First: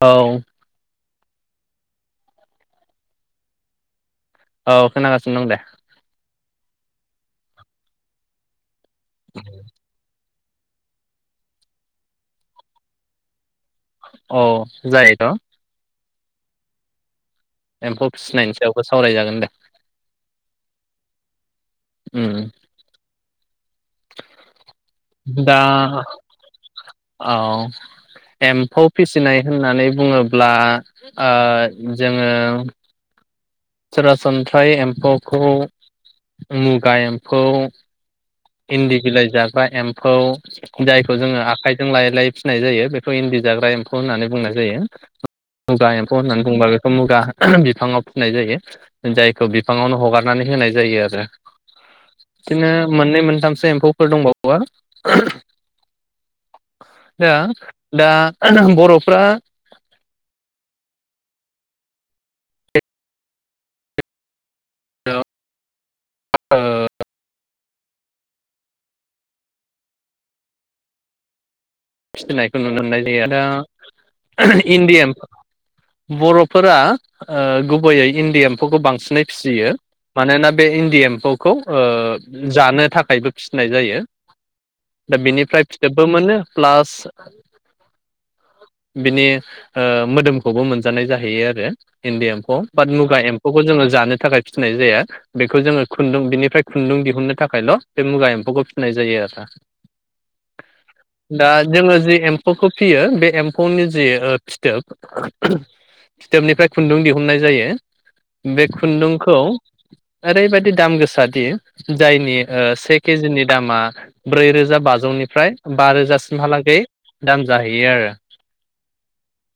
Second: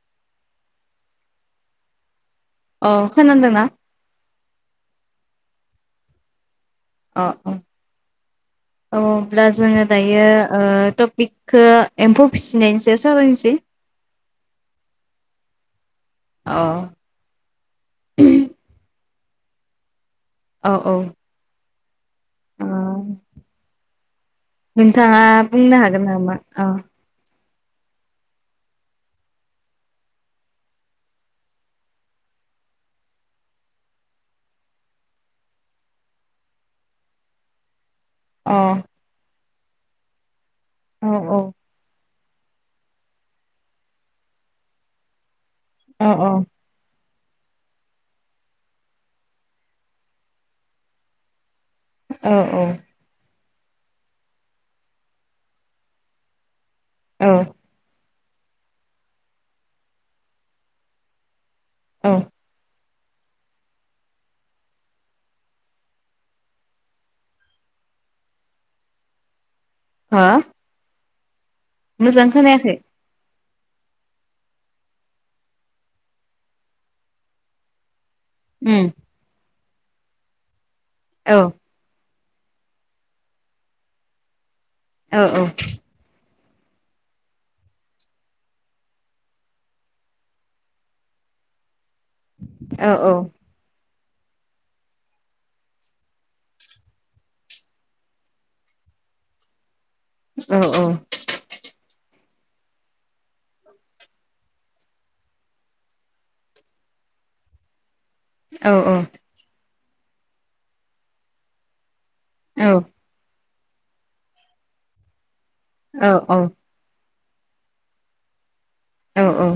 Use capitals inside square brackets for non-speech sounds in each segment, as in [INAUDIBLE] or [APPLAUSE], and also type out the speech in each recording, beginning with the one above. औ अ खोनांदोंना? औ खोनागासिनो दं दे अ अ औब्ला जोङो दायो ओ टपिकखौ एम्फौ फिसिनायनि सायाव सावरायसै अ जायोथ' अ एम्फौ फिसिनायनि सायावबो सावरायजागोन दे औ औ। उम। अ नोंथाङा दा बुंनो हागोन नामा? ओ। औ एम्फौ फिसिनाय होननानै बुङोब्ला ओ जोङो सरासन्थ्रायै एम्फौखौ मुगा एम्फौ अ इन्दि बिलाय जाग बा एम्फौ औ जायखौ जोङो आखायजों लाय लाय फिनाय जायो बेखौ इन्दि जाग्रा एम्फौ होननानै बुंनाय जायो। मुगा औ एम्फौ औ होननानै बुंबा बेखौ मुगा बिफाङाव फिनाय जायो जायखौ बिफाङावनो हगारनानै होनाय जायो आरो। औ बिदिनो माननै मोन [UNINTELLIGIBLE] एम्फौफोर दंबावो औ दा दा बर'फ्रा औ। हेल' ओ हा? फिनायखौ नुनो मोननाय जायो आरो। दा इन्दि एम , बर'फोरा ओ गुबैयै इन्दि एम्फौखौ उम बांसिनै फिसियो। मानो ना बे इन्दि औ एम्फौखौ ओ जानो थाखायबो फिनाय जायो। दा औ औ बिनिफ्राय फिथोबबो मोनो। प्लास बिनि ओ मोदोमखौबो मोनजानाय जाहैयो आरो। इन्दि एम्फौ औ बाथ मुगा एम्फौखौ जोङो जानो थाखाय फिसिनाय जाया। बेखौ जोङो खुन्दुं बिनिफ्राय खुन्दुं दिहुननो थाखायल' बे मुगा एम्फौखौ फिसिनाय जायो आरोना। औ दा जोङो जि एम्फौखौ फियो बे एम्फौनि जि फिथोब फिथोबनिफ्राय खुन्दुं दिहुननाय जायो। बे औ खुन्दुंखौ ओरैबायदि दाम गोसादि जायनि औ से केजिनि दामा ब्रैरोजा बाजौनिफ्राय औ बारोजा औ सिमहालागै दाम जाहैयो आरो औ औ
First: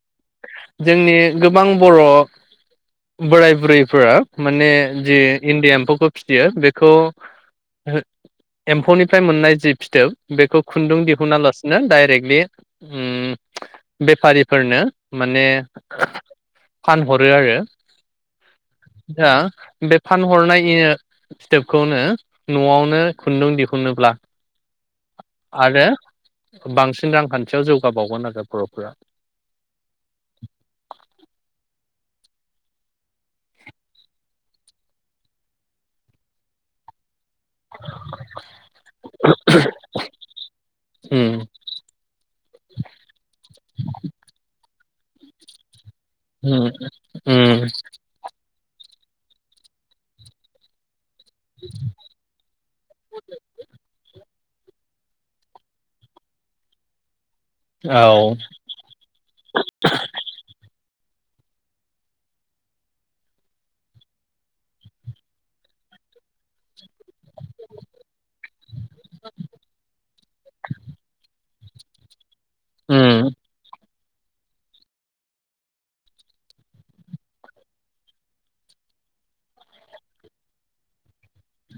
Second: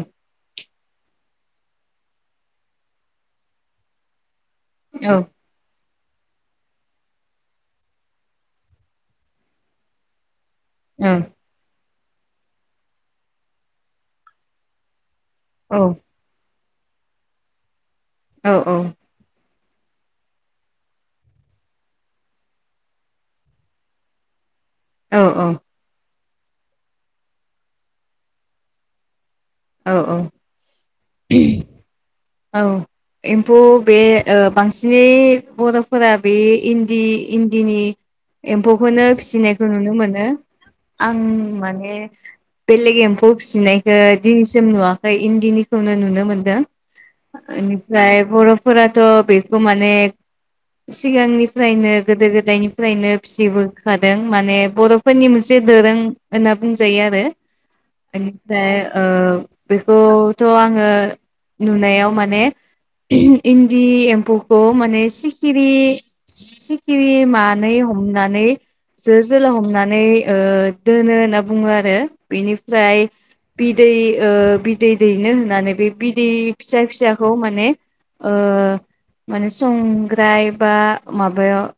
जोंनि गोबां बर' बोराय बुरैफोरा माने जि इणडि एम्फौखौ फिथियो बेखौ ओहो एम्फौनिफ्राय मोननाय जि फिथोब बेखौ खुन्दुं दिहुना लासे डाइरेक्टलि ओं बेफारिफोरनो माने फानहरो आरो दा बे फानहरनाय एओ फिथोबखौनो न'आवनो खुन्दुं दिहुनोब्ला औ आरो बांसिन रांखान्थियाव जौगाबावगोन आरो बर'फोरा औ औ औ एम्फौ बे ओ बांसिनै बर'फोरा बे इन्दि इन्दिनि एम्फौखौनो फिसिनायखौ नुनो मोनो आं उम माने बेलेग एम्फौ फिसिनायखो दिनैसिम नुवा इन्दिनि खौनो नुनो मोन्दों उम उम बिनिफ्राय बर फोराथ बेखौ माने सिगांनिफ्रायनो गोदो गोदायनिफ्रायनो फिसिबोखादों माने बर' फोरनि मोनसे दोरों होनना बुंजायो आरो औ बेनिफ्राय बेखौथ' आङो नुनायाव माने इन्दि एम्फौखौ माने सिखिरि सिखिरि मानै हनानै जो जला हमनानै ओ दोनो होना बुङो आरो बिनिफ्राय उम बिदै ओ बिदै दैनो होननानै बे बिदै फिसा फिसाखौ माने माने संग्राय बा माबायाव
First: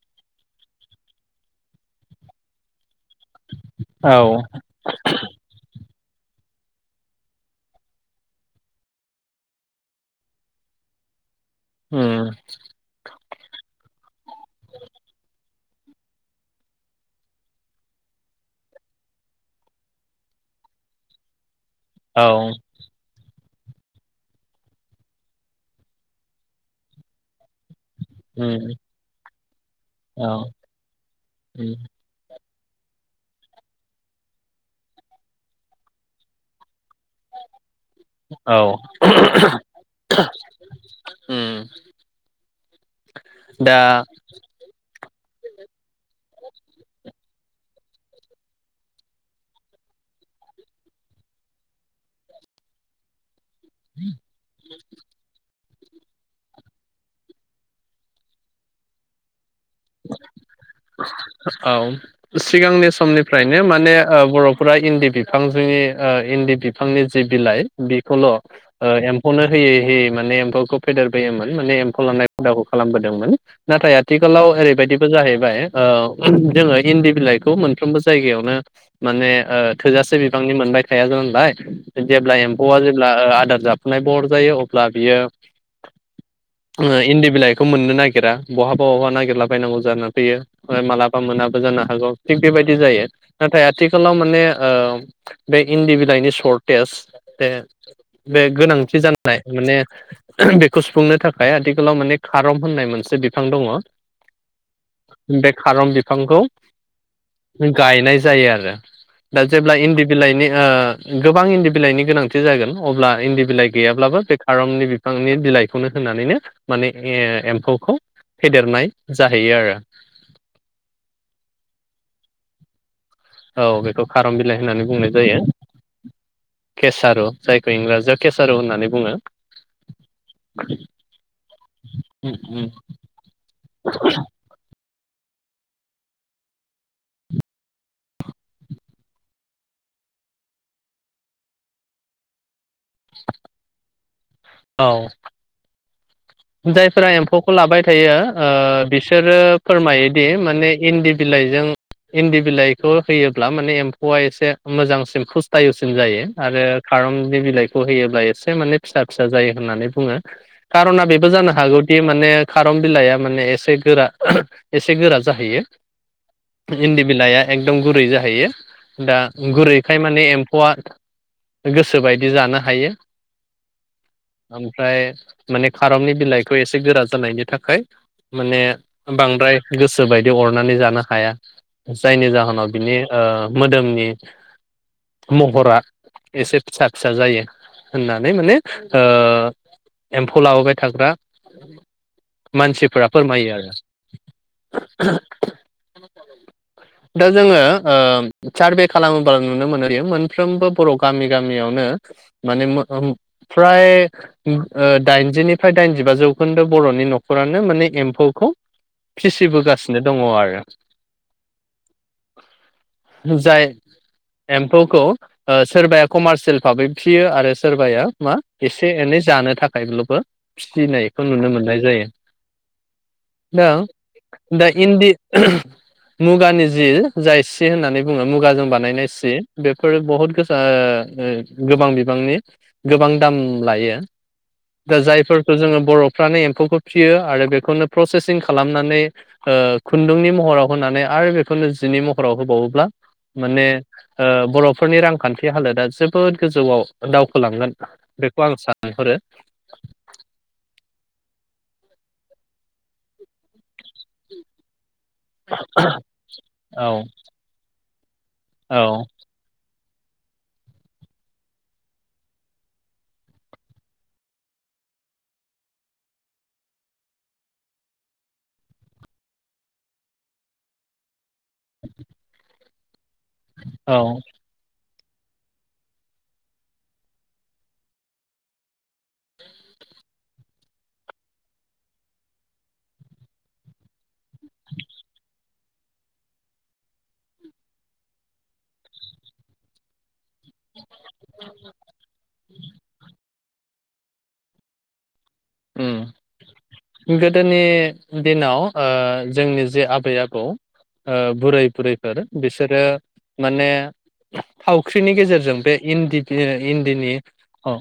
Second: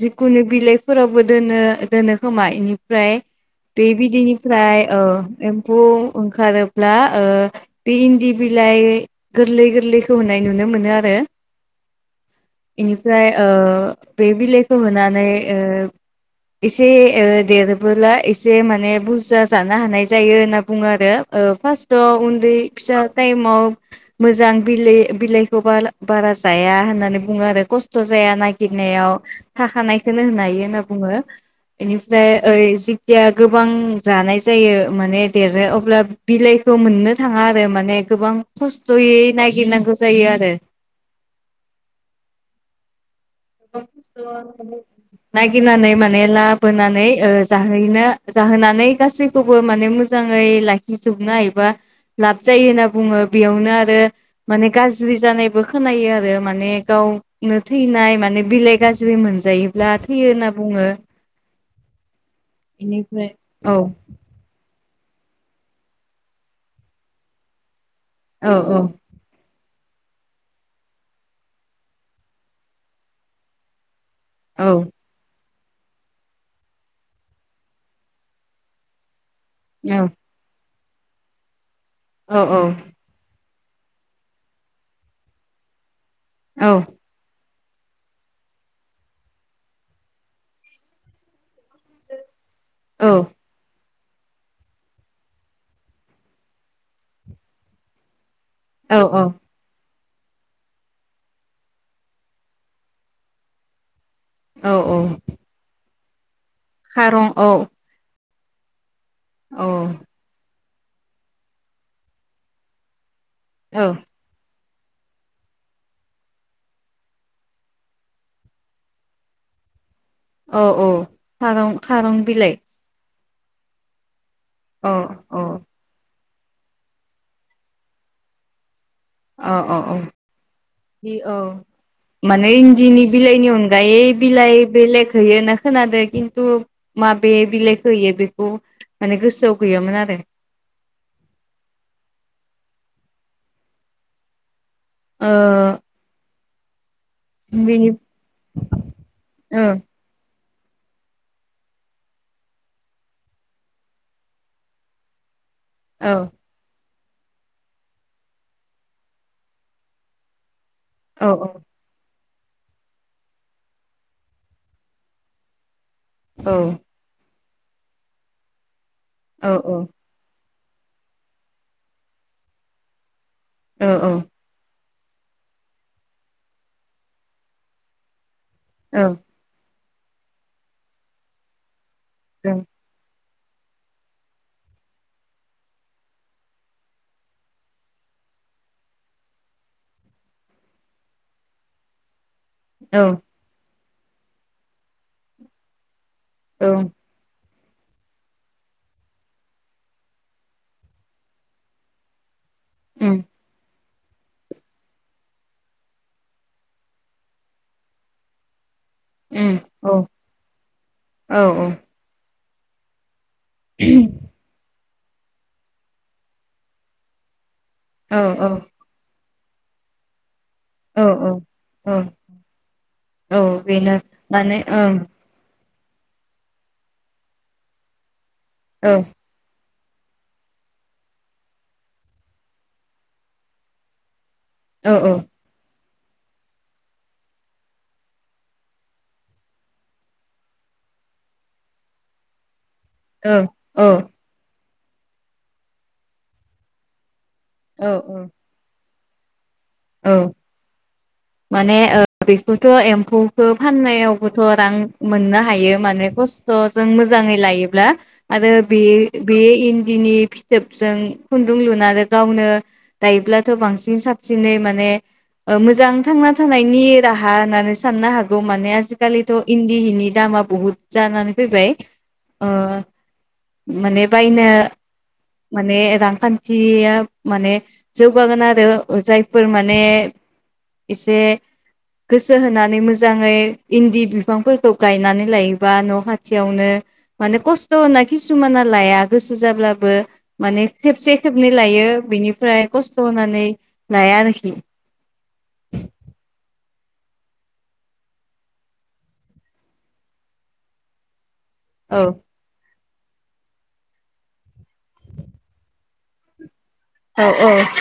जिखुनु बिलाइफोरावबो दोनो दोनो खोमा बेनिफ्राय बे औ बिदैनिफ्राय ओ एम्फौ ओंखारोब्ला ओ बे इन्दि बिलाइ गोरलै गोरलैखौ होनाय नुनो मोनो आरो उम बेनिफ्राय ओ बे बिलाइखौ होनानै ओ एसे ओ देरोबोला एसे माने बुरजा जानो हानाय जायो होनना बुङो आरो ओ फास्टआव औ उन्दै फिसा टाइमआव मोजां बिलाइ बिलाइखौ बार बारा जाया होननानै बुङो आरो खस्थ' स्थ' जाया उम नागिरनायाव थाखानायखौनो औ होनो हायो होनना बुङो। उम एनिफ्राय ओइ जिथिया गोबां जानाय जायो माने देरो अब्ला बिलाइखौ मोननो थाङा आरो माने ने गोबां औ खस यै नायगिर नांगौ जायो आरो उम दा [INAUDIBLE] नायगिरनानै मा नै लाबोनानै ओ जाहोयोना जाहोनानै गासैखौबो माने मोजाङै लाखिजोबनो हायोबा लाब जायो होनना बुङो। बेयावनो आरो माने गाज्रि जानायबो खोनायो आरो माने गावनो थैनाय माने बिलाइ गाज्रि मोनजायोब औ सिगांनि बेनिफ्राय समनिफ्रायनो औ माने ओ बर'फोरा इन्दि बिफां जोंनि इन्दि बिफांनि जि बिलाइ बेखौल' ओ औ औ एम्फौनो होयै होयै माने एम्फौखौ फेदेरबोयोमोन माने एम्फौ लानानाय हुदाखौ खालामबोदोंमोन नाथाय आथ थिखालाव औ [UNINTELLIGIBLE] जाहैबाय ओ जोङो इन्दि बिलाइखौ मोनफ्रोबो जायगायावनो माने। ओ औ थोजासे बिबांनि मोनबाय साया जानबाय जेब्ला औ एम्फौआ जेब्ला ओ आदार जाब नाय बर जायो अब्ला बियो। औ उम इन्दि बिलाय खौ मोननो नागिरा बहाबा बहाबा नागिरला बायनांगौ जानानै फैयो ओमफ्राय मालाबा मोनाबो जानो हागौ। थिग बेबायदि जायो नाथाय आथि खालाव माने ओ बे इन्दि बिलाइनि सर्टेज बे बे गोनांथि औ जानाय माने बेखौ सुफुंनो थाखाय आथिखालाव माने खारं होननाय मोनसे बिफां दङ। औ औ बे खारं बि फांखौ खारं औ। जायो आरो दा औ जेब्ला इन्दि बिलाइनि। ओ गोबां इन्दि बिलाइनि गोनांथि जागोन अब्ला इन्दि बिलाइ औ गैयाब्लाबो बे खारंनि बिफांनि बिलाइखौनो होनानैनो माने ए-एम्फौखौ फेदेरनाय जाहैयो आरो। औ औ खारं खारं बिलाइ औ बेखौ। खारम बिलाइ होननानै औ बुंनाय जायो। औ केसार' जायखौ इंराजियाव केसार' होननानै। बुङो। अ ओ औ औ औ माने इन्दिनि बिलाइनि अनगायै बिलाइ बेलेग होयो ना खोनादादों खिन्थु माबे बिलाइखौ होयो बेखौ माने गोसोआव गैयामोन आरो। [INAUDIBLE] औ। ओ [INAUDIBLE] फ्रा एम्फौखौ लाबाय बेनि थायो ओ बिसोरो ओ फोरमायोदि ने इन्दि बिलाइजों इन्दि बिलाइखौ होयोब्ला माने एम्फौआ एसे मोजांसिन पुसटायुसिन औ जायो आरो खारननि बिलाइखौ होयोब्ला एसे माने फिसा फिसा जायो होननानै बुङो खारन औ जानो हागौदि माने खारन बिलाइआ माने एसे गोरा एसे गोरा जाहैयो। औ इन्दि बिलाया एकदम गुरै जाहैयो। दा औ गुरैखाय माने फौआ गोसो बायदि जानो हायो। औ औ। फ्राय माने खारननि बिलाइखौ एसे गोरा जानायनि थाखाय माने औ बांद्राय गोसो बायदि अरनानै जानो हाया। जायनि जाहोनाव बिनि ओ मोदोमनि महरा एसे फिसा फिसा जायो होननानै माने ओ एम्फौ लाबोबाय थाग्रा। औ मानसिफोरा फोरमायो आरो। [INAUDIBLE] औ दा जोङो ओ सारभे खालामोब्ला नुनो मोनोयो मोनफ्रोमबो बर' गामि गामियावनो माने मो उम फ्राय दाइनजिनि फ्राय दाइनजिबा जौखोन्दो बर'नि न'खरानो माने एम्फौखौ फिसि उम औ बोगासिनो दङ आरो औ जाय एम ख खौ ओ सोरबाया कमार्सियेल भाबै फियो आरो सोरबाया औ मा औ एसे एनै जानो थाखायल'बो। फिसिनायखौ औ नुनो मोननाय औ जायो औ दा बेनो माने दा ओं इन्दि मुगानि जि जाय सि होननानै बुङो मुग मुगाजों औ बानायनाय सि। बेफोरो बहुत गोसा ओ गोबां बिबांनि गोबां दाम लायो । औ औ । जोङो बरफ्रानो एम्फौखौ फियो आरो बेखौनो प्रसेसिं खालामनानै ओ खुन्दुंनि महराव होनानै आरो बेखौनो जिनि महराव होबावोब्ला औ माने औ ओ बर फोरनि रांखान्थि हालोदा जोबोद गोजौाव दाव होलांगोन औ बेखौ आं सान लेंहरो औ । माने ओ बेखौथ एम्फौखौ फाननायावबोथ रां मोननो हायो माने खस्थजों औ मोजाङै लायोब्ला आरो बे औ बे इन दिनि फिथोबजों खुन्दुं लुनानै गावनो दायोब्लाथ बांसिन साबसिनै मा ने ओ मोजां थांना थानायनि राहा होननानै साननो हागौ माने आजिखालिथ इन्दि हिनि दामा बुहुद जानानै फैबाय ओ औ माने बायनो माने रांखान्थिया माने जौगागोन आरो ओ जाय फोर माने एसे गोसो होनानै मोजाङै इन्दि बिफांफोरखौ गायनानै लायोबा न खाथियावनो माने खस्थना किसुमाना लाया गोसो जाब्लाबो । माने खेबसे खेबनै लायो बिनिफ्राय खस्थ होनानै । लाया आरोखि । उ गोदोनि दिनाव ओ जोंनि जे आबै आबौ ओ बुराय औ बुरैफोर बिसोरो माने थावख्रिनि गेजेरजों बे इन्दिदो इन्दिनि औ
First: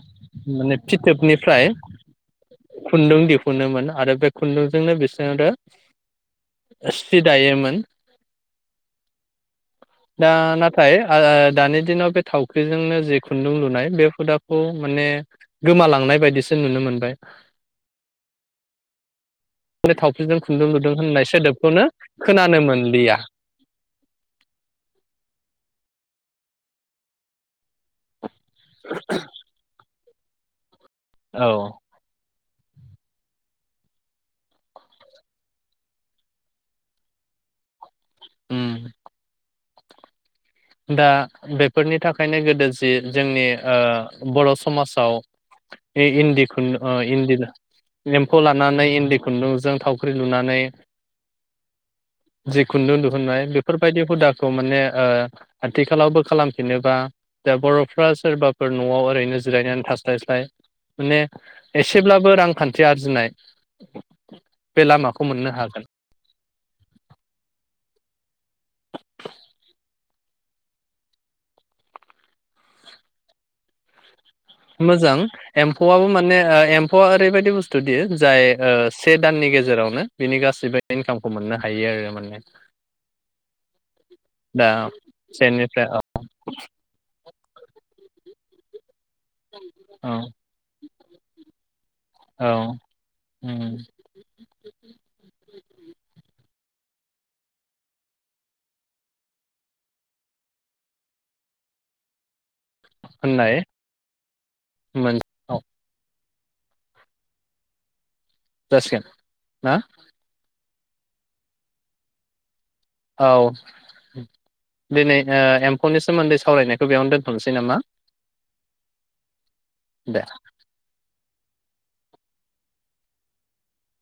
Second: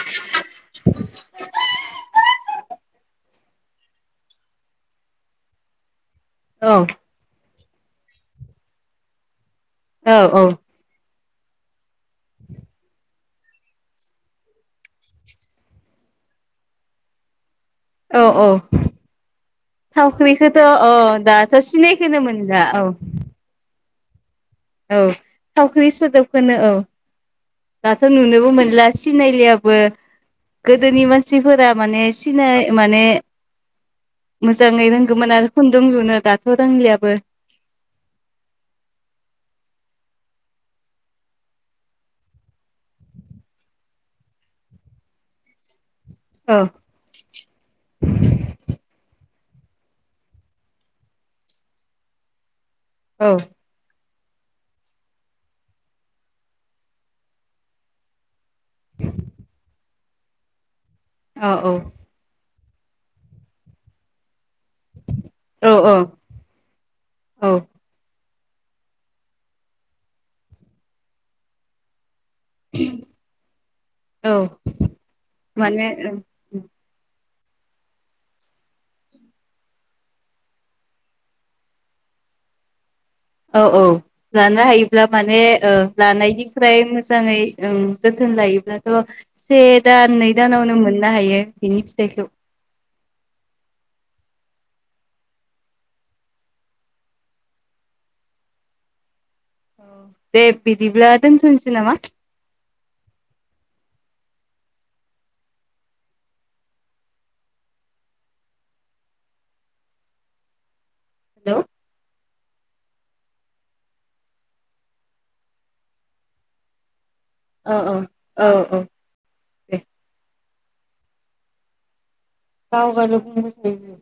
माने फिथोबनिफ्राय खुन्दुं दिहुनोमोन आरो बे खुन्दुंजोंनो बिसोरो औ सि दायोमोन औ [UNINTELLIGIBLE] दा औ नाथाय ओ दानि दिनाव बे थावख्रिजोंनो जि खुन्दुं लुनाय बे हुदाखौ माने गोमालांनाय बायदिसो नुनो मोनबाय औ औ बे थावफिजों थावख्रिखौथ' खुन्दुं लुदुं अ होननाय दाथ' सोदोबखौनो सिनायखोनो मोनला खोनानो औ मोनलिया औ थावख्रि सोदोबखौनो औ दाथ नुनो मोनला सिनायलियाबो गोदोनि औ मानसिफोरा माने सिनाय माने मोजाङै रोंगौमोन आरो खुन्दुं लुनो दाथ रोंलियाबो उम दा बेफोरनि थाखायनो गोदो जि जोंनि ओ बर समाजाव इ-इन्दि औ खुनदु अ इन्दि एम्फौ लानानै इन्दि खुन्दुंजों थावख्रि लुनानै जि खुन्दुं दिुहुननाय बेफोरबायदि हुदा खौ माने ओ आथिखालावबो खालामफिनोबा दा बर'फ्रा सोरबा फोर न'आव ओरैनो जिरायनानै थास स्लाय स्लाय माने औ एसेब्लाबो रांखान थि आरजिनाय बे लामाखौ मोननो हागोन औ औ [INAUDIBLE] मोजां माने एम्फौआबो माने ओ एम्फौआ ओरैबायद दि बुस्थु दि जाय से दाननि गेजेरावनो बिनि गासिबो इनकामखौ मोननो हायो आरो माने औ औ लानो दा हायोब्ला माने ओ सेनिफ्राय औ लानायनिफ्राय मोजाङै औं जोथोन लायोब्ला से दान औ नै दानावनो मोननो हायो बिनि फिथाइखौ औ उम [UNINTELLIGIBLE] दे बिदिब्ला दोनथ'नोसै नामा होननाय मोन औ जासिगोन ना हेलौ औ दिनै ओ एम्फौनि सोमोन्दै सावरायनायखौ बेयावनो दोन औ औ औ औ दे गाव गाल बुंनोसायो